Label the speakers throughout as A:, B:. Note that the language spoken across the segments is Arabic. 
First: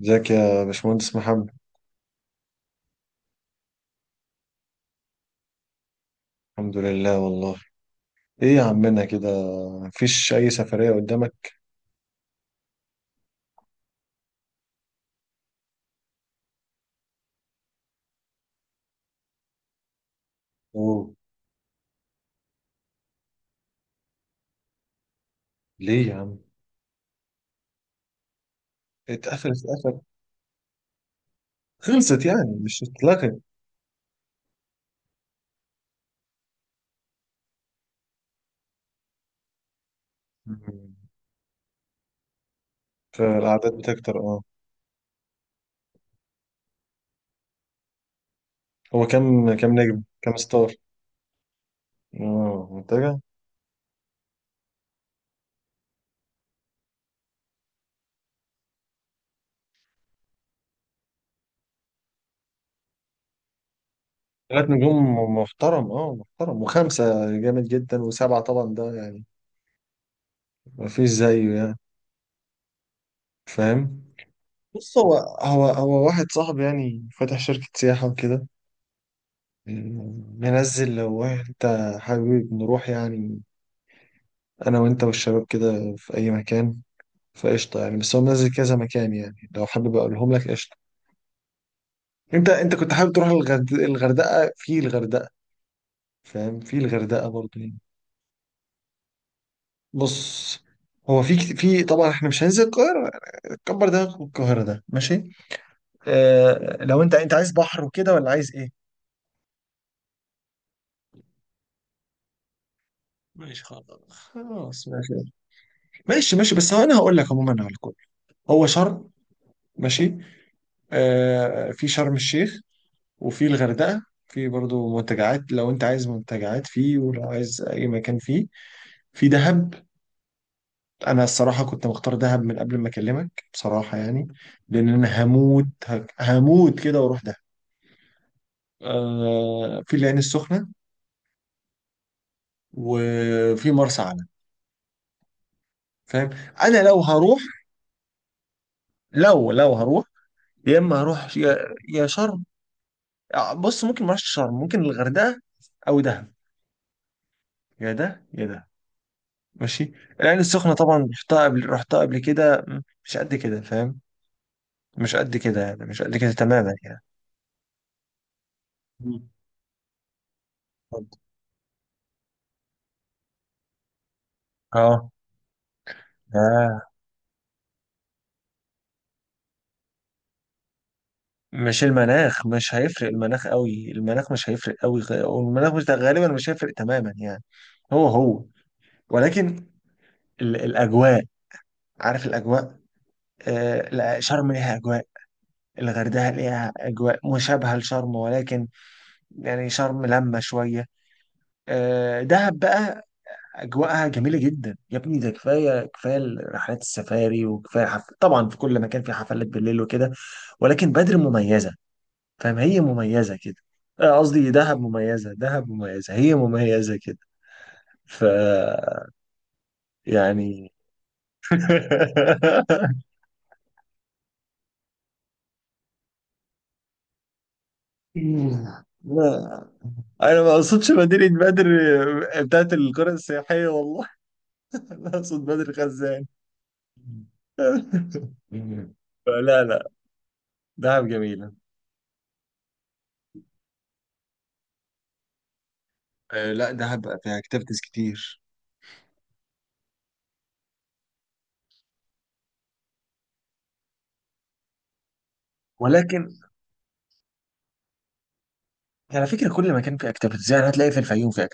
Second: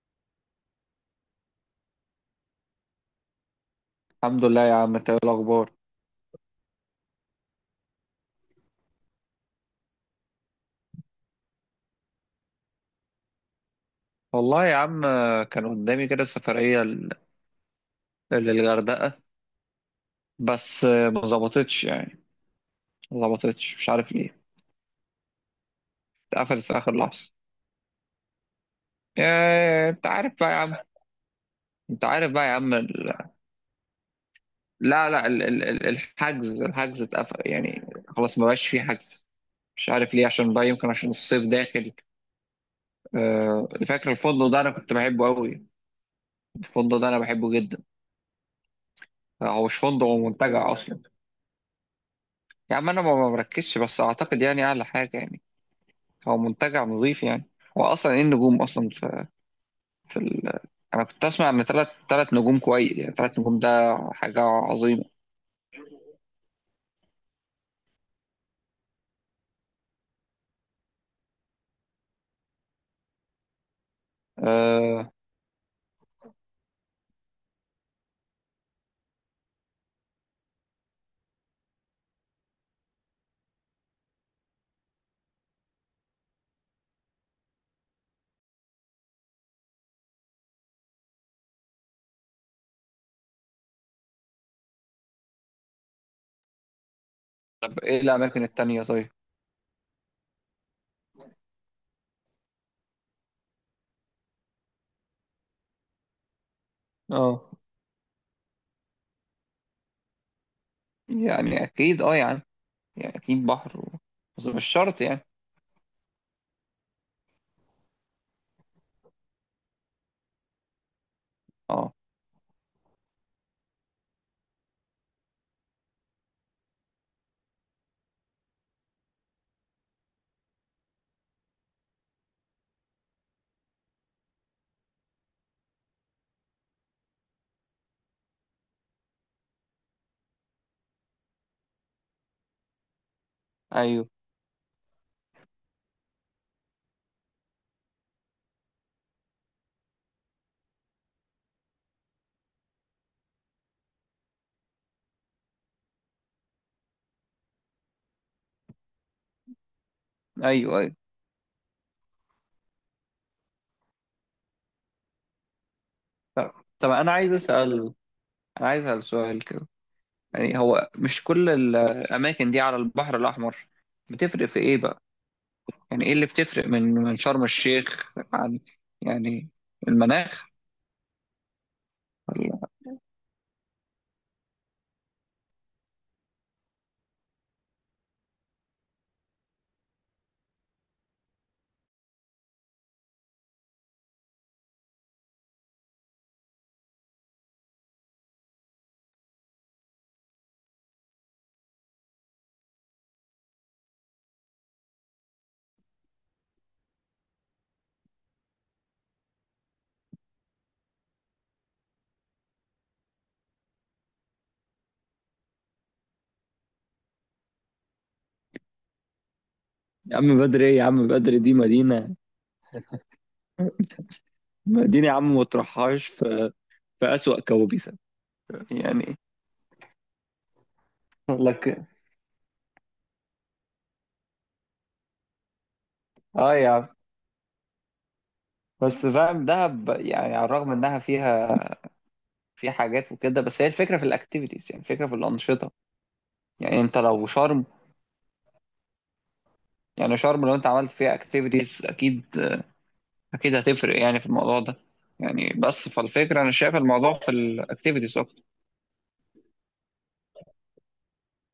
A: ازيك يا باشمهندس محمد؟
B: الحمد لله يا عم، انت ايه الاخبار؟
A: الحمد لله والله. ايه يا عمنا كده؟ مفيش اي سفرية قدامك؟
B: والله يا عم، كان قدامي كده سفريه للغردقه، بس
A: اوه.
B: ما ظبطتش يعني، ما ظبطتش، مش عارف ليه.
A: ليه يا عم؟
B: اتقفلت في اخر لحظه،
A: اتقفلت
B: يا
A: اتقفلت
B: انت عارف بقى يا عم، انت
A: خلصت
B: عارف بقى يا
A: يعني
B: عم
A: مش
B: ال...
A: اتلغت؟
B: لا لا ال... ال... ال- الحجز الحجز اتقفل يعني، خلاص ما بقاش فيه حجز. مش عارف ليه، عشان بقى يمكن
A: مم.
B: عشان الصيف داخل.
A: فالأعداد
B: فاكر
A: بتكتر، اه.
B: الفندق ده، انا كنت بحبه قوي، الفندق ده انا بحبه جدا.
A: هو كام
B: هو مش
A: كام نجم،
B: فندق، هو
A: كام ستار؟
B: منتجع اصلا.
A: اه،
B: يا عم انا ما
A: منتجع.
B: ما بركزش، بس اعتقد يعني اعلى حاجه يعني. هو منتجع نظيف يعني. هو اصلا ايه النجوم اصلا في. انا كنت اسمع ان ثلاث نجوم كويس، يعني ثلاث نجوم ده حاجه
A: 3 نجوم
B: عظيمه.
A: محترم، اه، محترم، وخمسة جامد جدا، وسبعة طبعا ده يعني مفيش زيه يعني، فاهم؟ بص،
B: أه...
A: هو واحد صاحبي يعني فاتح شركة سياحة وكده، ننزل لو انت حابب نروح يعني، انا وانت والشباب كده في اي مكان. فقشطه يعني، بس هو منزل كذا مكان يعني، لو حابب اقولهم لك قشطه. انت كنت حابب تروح الغردقه، في الغردقه، فاهم؟ في الغردقه برضه يعني.
B: طب ايه الاماكن التانية طيب؟
A: بص، هو في طبعا احنا مش هننزل القاهره، كبر دماغك من القاهره ده، ماشي؟ اه، لو انت
B: اه
A: عايز بحر وكده، ولا عايز ايه؟
B: يعني اكيد، اه يعني اكيد
A: ماشي
B: بحر
A: خلاص،
B: و... بس مش
A: خلاص،
B: شرط
A: ماشي.
B: يعني.
A: ماشي ماشي، بس هو انا هقول لك عموما على الكل. هو شرم، ماشي. آه، في
B: اه،
A: شرم الشيخ، وفي الغردقة، في برضو منتجعات، لو انت عايز منتجعات فيه، ولو عايز اي مكان فيه. في دهب، انا الصراحة كنت مختار دهب من قبل ما اكلمك بصراحة يعني، لان انا هموت، هموت كده واروح دهب. آه، في العين السخنة، وفي مرسى
B: ايوه،
A: علم، فاهم؟ انا لو هروح، لو هروح، يا اما هروح، يا شرم. آه، بص، ممكن ما اروحش شرم، ممكن الغردقة او دهب، يا ده يا ده، ماشي. العين السخنة
B: ايوه، ايوه.
A: طبعا رحتها قبل، رحتها قبل كده، مش قد كده، فاهم؟ مش قد كده يعني، مش قد كده
B: طب
A: تماما
B: طب
A: يعني.
B: انا عايز اسال
A: مم.
B: سؤال كده. يعني هو مش كل الاماكن دي على البحر الاحمر؟ بتفرق في ايه
A: اه
B: بقى؟ يعني ايه اللي بتفرق
A: اه.
B: من شرم الشيخ عن، يعني المناخ؟
A: مش المناخ،
B: ولا-
A: مش هيفرق المناخ قوي، المناخ مش هيفرق قوي، والمناخ مش، غالبا مش هيفرق تماما يعني. هو ولكن الأجواء، عارف الأجواء؟ آه لا، شرم ليها أجواء، الغردقة ليها أجواء مشابهة لشرم، ولكن يعني شرم لما شوية. آه، دهب بقى اجواءها جميله جدا يا ابني، ده كفايه كفايه رحلات السفاري، وكفايه طبعا في كل مكان في حفلات بالليل وكده، ولكن بدر مميزه، فاهم؟ هي مميزه كده. آه، قصدي دهب مميزه، دهب مميزه، هي مميزه كده. ف
B: يا عم بدر
A: يعني
B: ايه؟ يا عم بدر دي مدينة، مدينة يا عم ما تروحهاش في أسوأ كوابيسها يعني.
A: لا، انا ما اقصدش مدينه بدر.
B: لك.
A: آه، بتاعت القرى السياحيه، والله. انا اقصد بدر خزان.
B: اه يا عم، بس فاهم
A: لا
B: دهب
A: لا،
B: يعني على الرغم انها
A: دهب جميله.
B: فيها في حاجات وكده، بس هي الفكره في الاكتيفيتيز، يعني الفكره في الانشطه.
A: آه لا،
B: يعني انت
A: دهب بقى
B: لو
A: فيها
B: شرم،
A: اكتيفيتيز كتير،
B: يعني شرم لو انت عملت فيها اكتيفيتيز، اكيد اكيد هتفرق يعني في الموضوع ده، يعني بس
A: ولكن
B: فالفكره، انا شايف الموضوع في الاكتيفيتيز اكتر.
A: يعني على فكره كل مكان فيه اكتيفيتيز، يعني هتلاقي في الفيوم، في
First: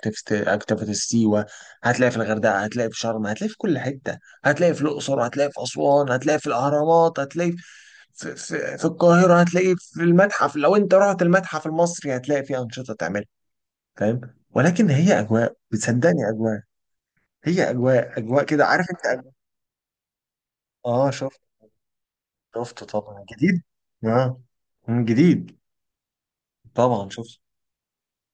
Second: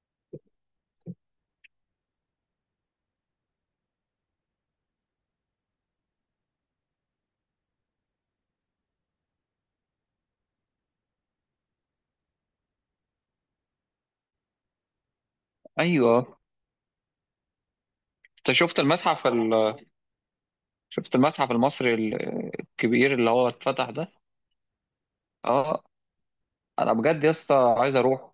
A: اكتيفيتيز سيوه، هتلاقي في الغردقه، هتلاقي في شرم، هتلاقي في كل حته، هتلاقي في الاقصر، هتلاقي في اسوان، هتلاقي في الاهرامات، هتلاقي في القاهره، هتلاقي في المتحف، لو انت رحت المتحف المصري هتلاقي فيه انشطه تعملها، فاهم؟ ولكن هي اجواء، بتصدقني؟
B: ايوه.
A: اجواء، هي اجواء اجواء
B: انت
A: كده،
B: شفت
A: عارف انت،
B: المتحف
A: أجواء.
B: ال...
A: اه،
B: شفت
A: شفت.
B: المتحف المصري
A: شفته
B: الكبير
A: طبعا
B: اللي هو
A: جديد.
B: اتفتح ده؟
A: اه. جديد،
B: اه، انا
A: طبعا
B: بجد يا
A: شفت.
B: اسطى عايز اروح،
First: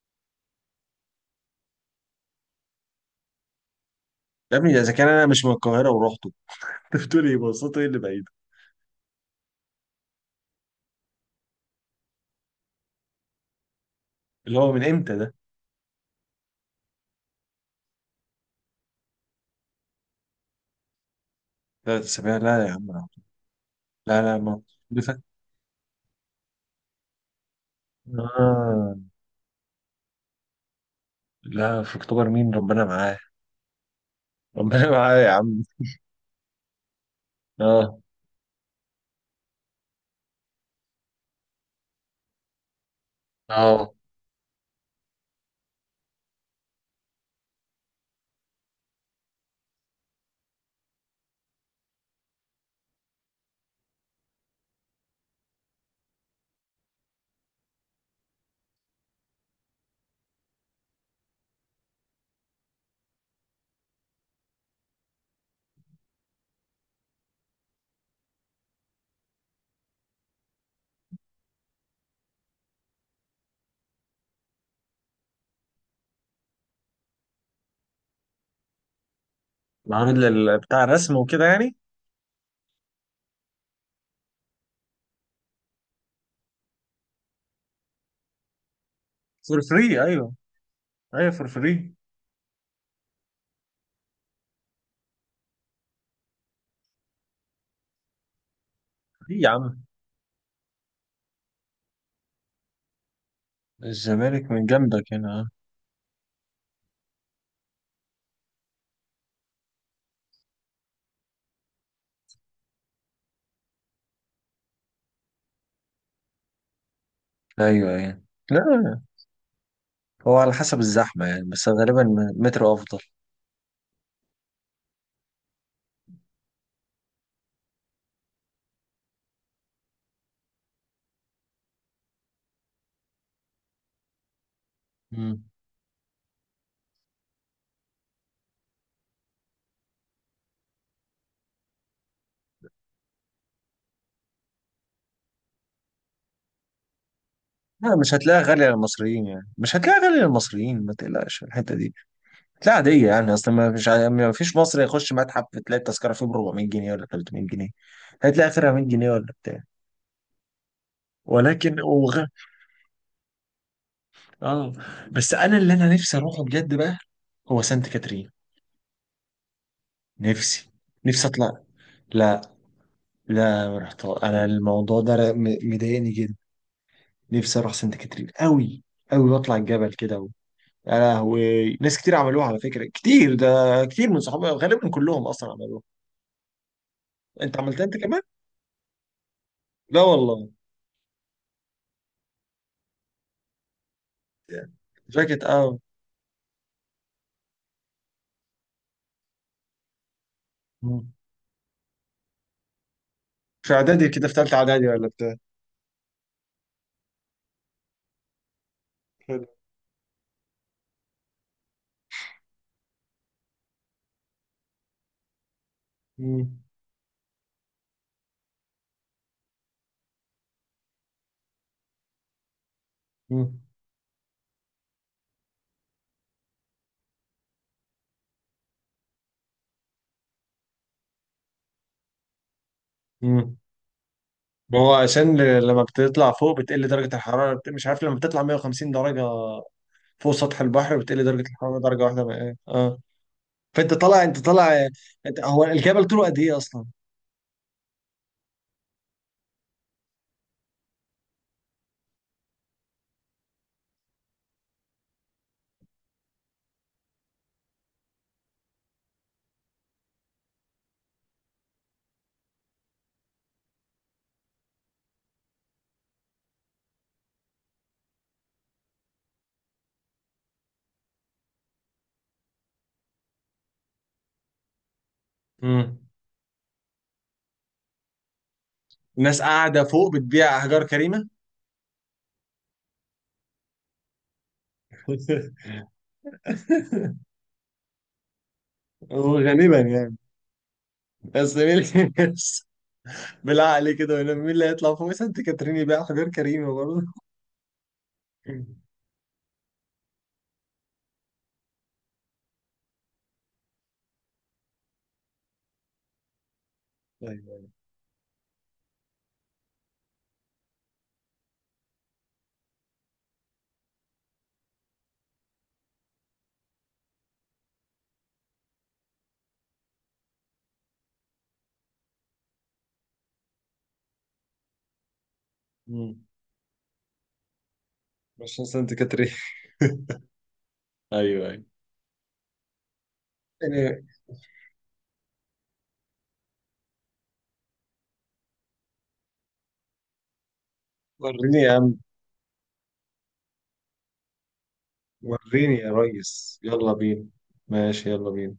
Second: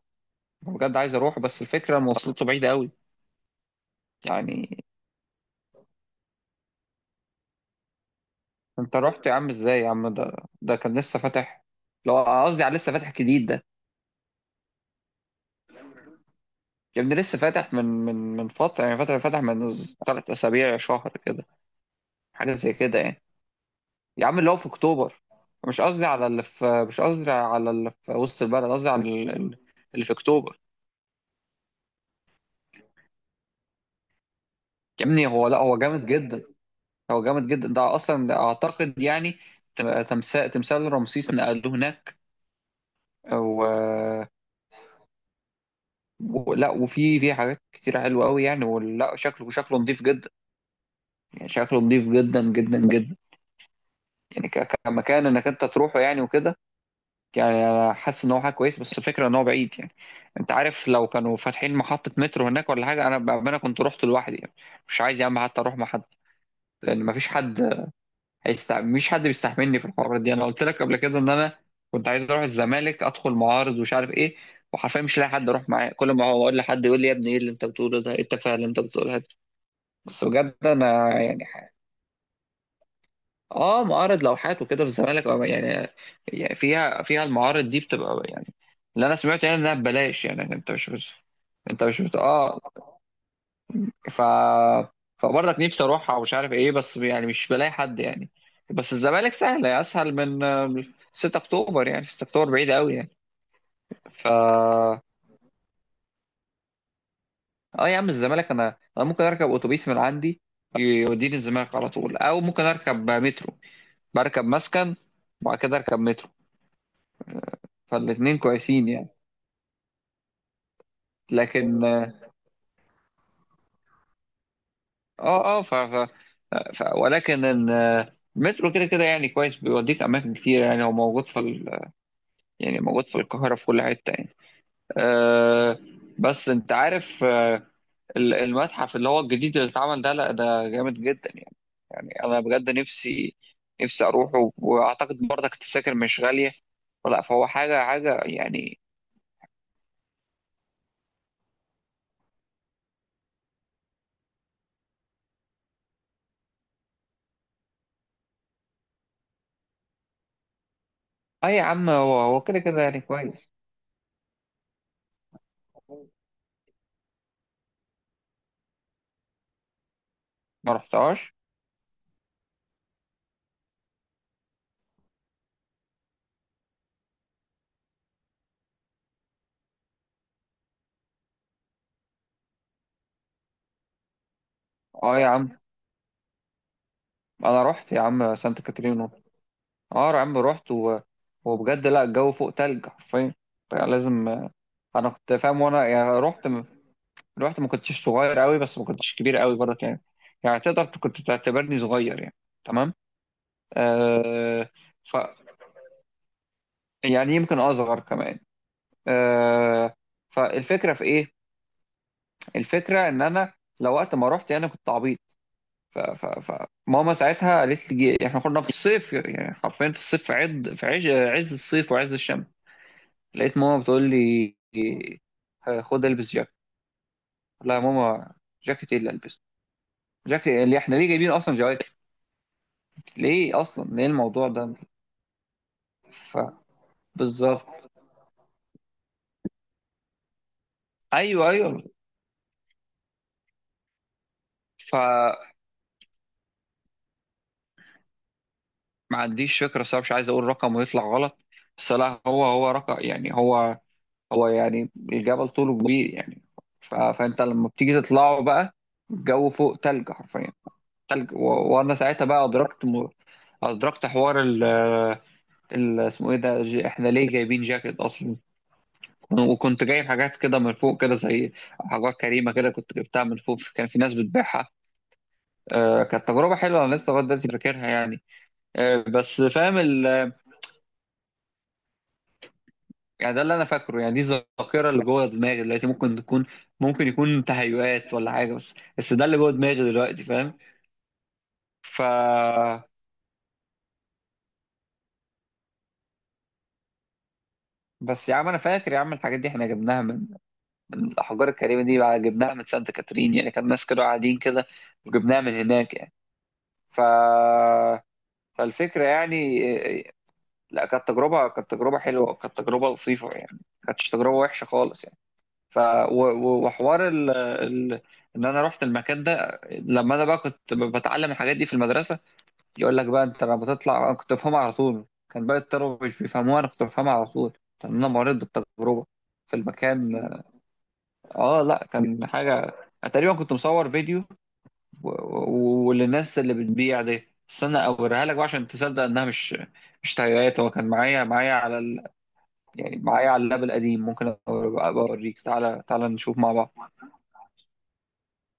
B: بجد عايز اروح، بس الفكره مواصلاته بعيده قوي
A: يا
B: يعني.
A: ابني اذا كان انا مش من القاهره ورحته. انت بتقول ايه، بصته، ايه اللي بعيد؟
B: انت رحت يا عم ازاي يا عم؟ ده ده كان لسه فاتح، لو قصدي على لسه فاتح جديد ده.
A: اللي هو من امتى ده؟
B: يا ابني لسه فاتح من فتره، يعني فاتح من 3 اسابيع، شهر كده،
A: 3 اسابيع؟
B: حاجه
A: لا يا
B: زي كده
A: عم.
B: يعني.
A: لا
B: يا
A: لا
B: عم اللي هو
A: ما
B: في
A: اللي فات.
B: اكتوبر. مش قصدي على اللي في مش قصدي على اللي في وسط البلد، قصدي
A: آه
B: على اللي في اكتوبر.
A: لا، في اكتوبر، مين ربنا معاه؟ ربنا
B: يا
A: معاه
B: ابني
A: يا
B: هو، لا
A: عم.
B: هو جامد جدا، هو جامد جدا ده
A: اه
B: اصلا، ده اعتقد يعني تمثال رمسيس نقلوه هناك
A: اه،
B: و... ولا وفي حاجات كتير حلوه قوي يعني، ولا شكله نظيف جدا، يعني شكله نظيف جدا جدا جدا. يعني كمكان انك انت تروحه يعني وكده، يعني انا حاسس ان هو حاجه كويس، بس الفكره ان هو بعيد يعني. انت عارف لو كانوا فاتحين محطه مترو هناك ولا حاجه، انا كنت رحت لوحدي يعني. مش عايز يا عم حتى اروح مع حد، لان مفيش حد مش حد بيستحملني في الحوارات دي. انا قلت لك قبل كده ان انا كنت عايز اروح الزمالك، ادخل معارض ومش عارف ايه، وحرفيا مش لاقي حد اروح معاه، كل ما هو اقول لحد يقول لي يا ابني ايه اللي انت بتقوله ده، ايه التفاهه اللي انت بتقولها دي.
A: معرض
B: بس بجد
A: بتاع
B: انا
A: رسم وكده
B: يعني.
A: يعني.
B: اه، معارض لوحات وكده في الزمالك يعني، يعني فيها المعارض دي بتبقى يعني، اللي انا سمعت يعني
A: فور
B: انها
A: فري،
B: ببلاش،
A: ايوه.
B: يعني انت مش.
A: ايوه، فور
B: انت
A: فري.
B: مش اه. ف فبرضك نفسي اروحها ومش عارف ايه، بس يعني مش بلاقي حد يعني. بس الزمالك
A: ايه يا
B: سهله،
A: عم،
B: اسهل من 6 اكتوبر، يعني 6 اكتوبر بعيد قوي يعني. ف
A: الزمالك من جنبك هنا، آه.
B: اه يا عم، الزمالك انا ممكن اركب اتوبيس من عندي يوديني الزمالك على طول، او ممكن اركب مترو، بركب مسكن وبعد كده اركب مترو،
A: ايوه ايوه.
B: فالاتنين
A: لا،
B: كويسين يعني.
A: هو على حسب الزحمه يعني، بس
B: لكن
A: غالبا
B: اه
A: مترو افضل.
B: اه ف... ف... ف... ولكن ان- المترو كده كده يعني كويس، بيوديك اماكن كتير، يعني هو موجود في, يعني موجود في القاهره في كل حته يعني.
A: مم.
B: آه بس انت عارف. المتحف اللي هو الجديد اللي اتعمل ده، لا ده جامد جدا يعني، يعني انا بجد نفسي اروحه، واعتقد برضك التذاكر مش غالية، فلا، فهو حاجة
A: لا، مش
B: حاجة
A: هتلاقيها غالية
B: يعني.
A: للمصريين يعني، مش هتلاقيها غالية للمصريين، ما تقلقش في الحتة دي. لا، عادية يعني، أصلا ما مش ع- ما فيش مصري يخش متحف تلاقي التذكرة فيه ب 400 جنيه ولا 300 جنيه، هتلاقي آخرها 100 جنيه ولا بتاع.
B: اه يا
A: ولكن
B: عم، هو هو كده كده يعني كويس.
A: آه، بس أنا، اللي أنا نفسي أروحه بجد بقى، هو سانت كاترين. نفسي
B: ما
A: نفسي
B: رحتهاش.
A: أطلع. لا لا، ما رحت أنا، الموضوع ده مضايقني جدا. نفسي أروح سانت كاترين أوي، أوي، وأطلع الجبل كده و... يا لهوي، ناس كتير عملوها على فكرة، كتير ده، كتير من صحابي غالبا
B: اه
A: كلهم
B: يا
A: أصلا
B: عم،
A: عملوها. أنت
B: انا
A: عملتها
B: رحت
A: أنت
B: يا
A: كمان؟
B: عم سانت كاترينا،
A: لا
B: اه يا عم
A: والله.
B: رحت. وبجد، لا الجو فوق تلج حرفيا، فلازم. انا كنت
A: جاكيت،
B: فاهم
A: اه.
B: وانا يعني رحت، الوقت ما كنتش صغير قوي، بس ما كنتش كبير قوي برضه يعني، يعني تقدر
A: مم.
B: كنت تعتبرني صغير يعني. تمام.
A: في اعدادي كده، في ثالثه
B: آه
A: اعدادي ولا
B: ف
A: بتاع.
B: يعني يمكن اصغر كمان
A: حلو.
B: آه فالفكره في ايه؟ الفكره ان انا لو وقت ما رحت انا كنت عبيط. ف... ف...
A: مم.
B: فماما ساعتها قالت لي، احنا كنا في الصيف يعني، حرفيا في الصيف، في عز الصيف وعز الشمس. لقيت
A: مم.
B: ماما بتقول لي خد البس جاكيت. لا يا ماما، جاكيت ايه اللي البسه؟ جاكيت اللي احنا ليه جايبين اصلا جواكت؟
A: مم.
B: ليه اصلا، ليه الموضوع ده؟
A: ما هو عشان لما بتطلع فوق بتقل درجه الحراره،
B: فبالظبط.
A: مش عارف، لما بتطلع 150 درجه فوق سطح البحر بتقل درجه
B: ايوه
A: الحراره
B: ايوه.
A: درجه واحده، بقى إيه. اه. فانت طالع، انت طالع.
B: فما
A: انت، هو الجبل طوله قد ايه اصلا؟
B: عنديش فكره صراحه، مش عايز اقول رقم ويطلع غلط، بس لا هو هو رقم يعني، هو هو يعني الجبل طوله كبير يعني. فانت لما بتيجي تطلعه بقى، الجو فوق تلج حرفيا، تلج. وانا ساعتها بقى ادركت ادركت حوار اسمه ايه ده. احنا ليه جايبين جاكيت اصلا؟ وكنت جايب حاجات كده من فوق كده، زي حاجات كريمه كده كنت جبتها من فوق، كان في ناس بتبيعها.
A: مم.
B: آه، كانت تجربة حلوة، أنا لسه لغاية دلوقتي فاكرها يعني. آه، بس
A: الناس
B: فاهم
A: قاعده فوق
B: ال...
A: بتبيع احجار كريمه.
B: يعني ده اللي أنا فاكره، يعني دي الذاكرة اللي جوه دماغي دلوقتي، ممكن يكون تهيؤات ولا حاجة، بس ده اللي
A: هو
B: جوه
A: غالبا
B: دماغي
A: يعني،
B: دلوقتي، فاهم.
A: بس مين
B: ف
A: بس بالعقل كده، مين اللي هيطلع فوق سانت كاترين يبيع حجار كريمه برضه؟
B: بس يا عم أنا فاكر يا عم الحاجات دي إحنا جبناها من الأحجار الكريمة دي، بقى جبناها من سانت كاترين يعني، كان ناس كانوا قاعدين كده وجبناها من هناك يعني. ف فالفكرة يعني. لا كانت تجربة، كانت تجربة حلوة، وكانت تجربة لطيفة يعني، ما كانتش تجربة وحشة خالص يعني. وحوار ان انا رحت المكان ده، لما انا بقى كنت بتعلم الحاجات دي في المدرسه، يقول لك بقى انت لما بتطلع انا كنت بفهمها على طول، كان باقي الطلبه
A: ايوه،
B: مش بيفهموها، انا كنت بفهمها على طول، لان انا مريت
A: عشان سنة
B: بالتجربه
A: كاترين.
B: في المكان.
A: ايوه
B: اه
A: ايوه،
B: لا كان حاجه، أنا تقريبا كنت مصور
A: يعني.
B: فيديو، وللناس اللي بتبيع دي استنى اوريها لك بقى عشان تصدق انها مش تغييرات، هو كان معايا
A: وريني يا
B: على
A: عم.
B: ال... يعني معايا على اللاب القديم، ممكن أبقى اوريك،
A: وريني
B: تعالى
A: يا
B: تعالى نشوف مع
A: ريس،
B: بعض.
A: يلا بينا. ماشي، يلا بينا.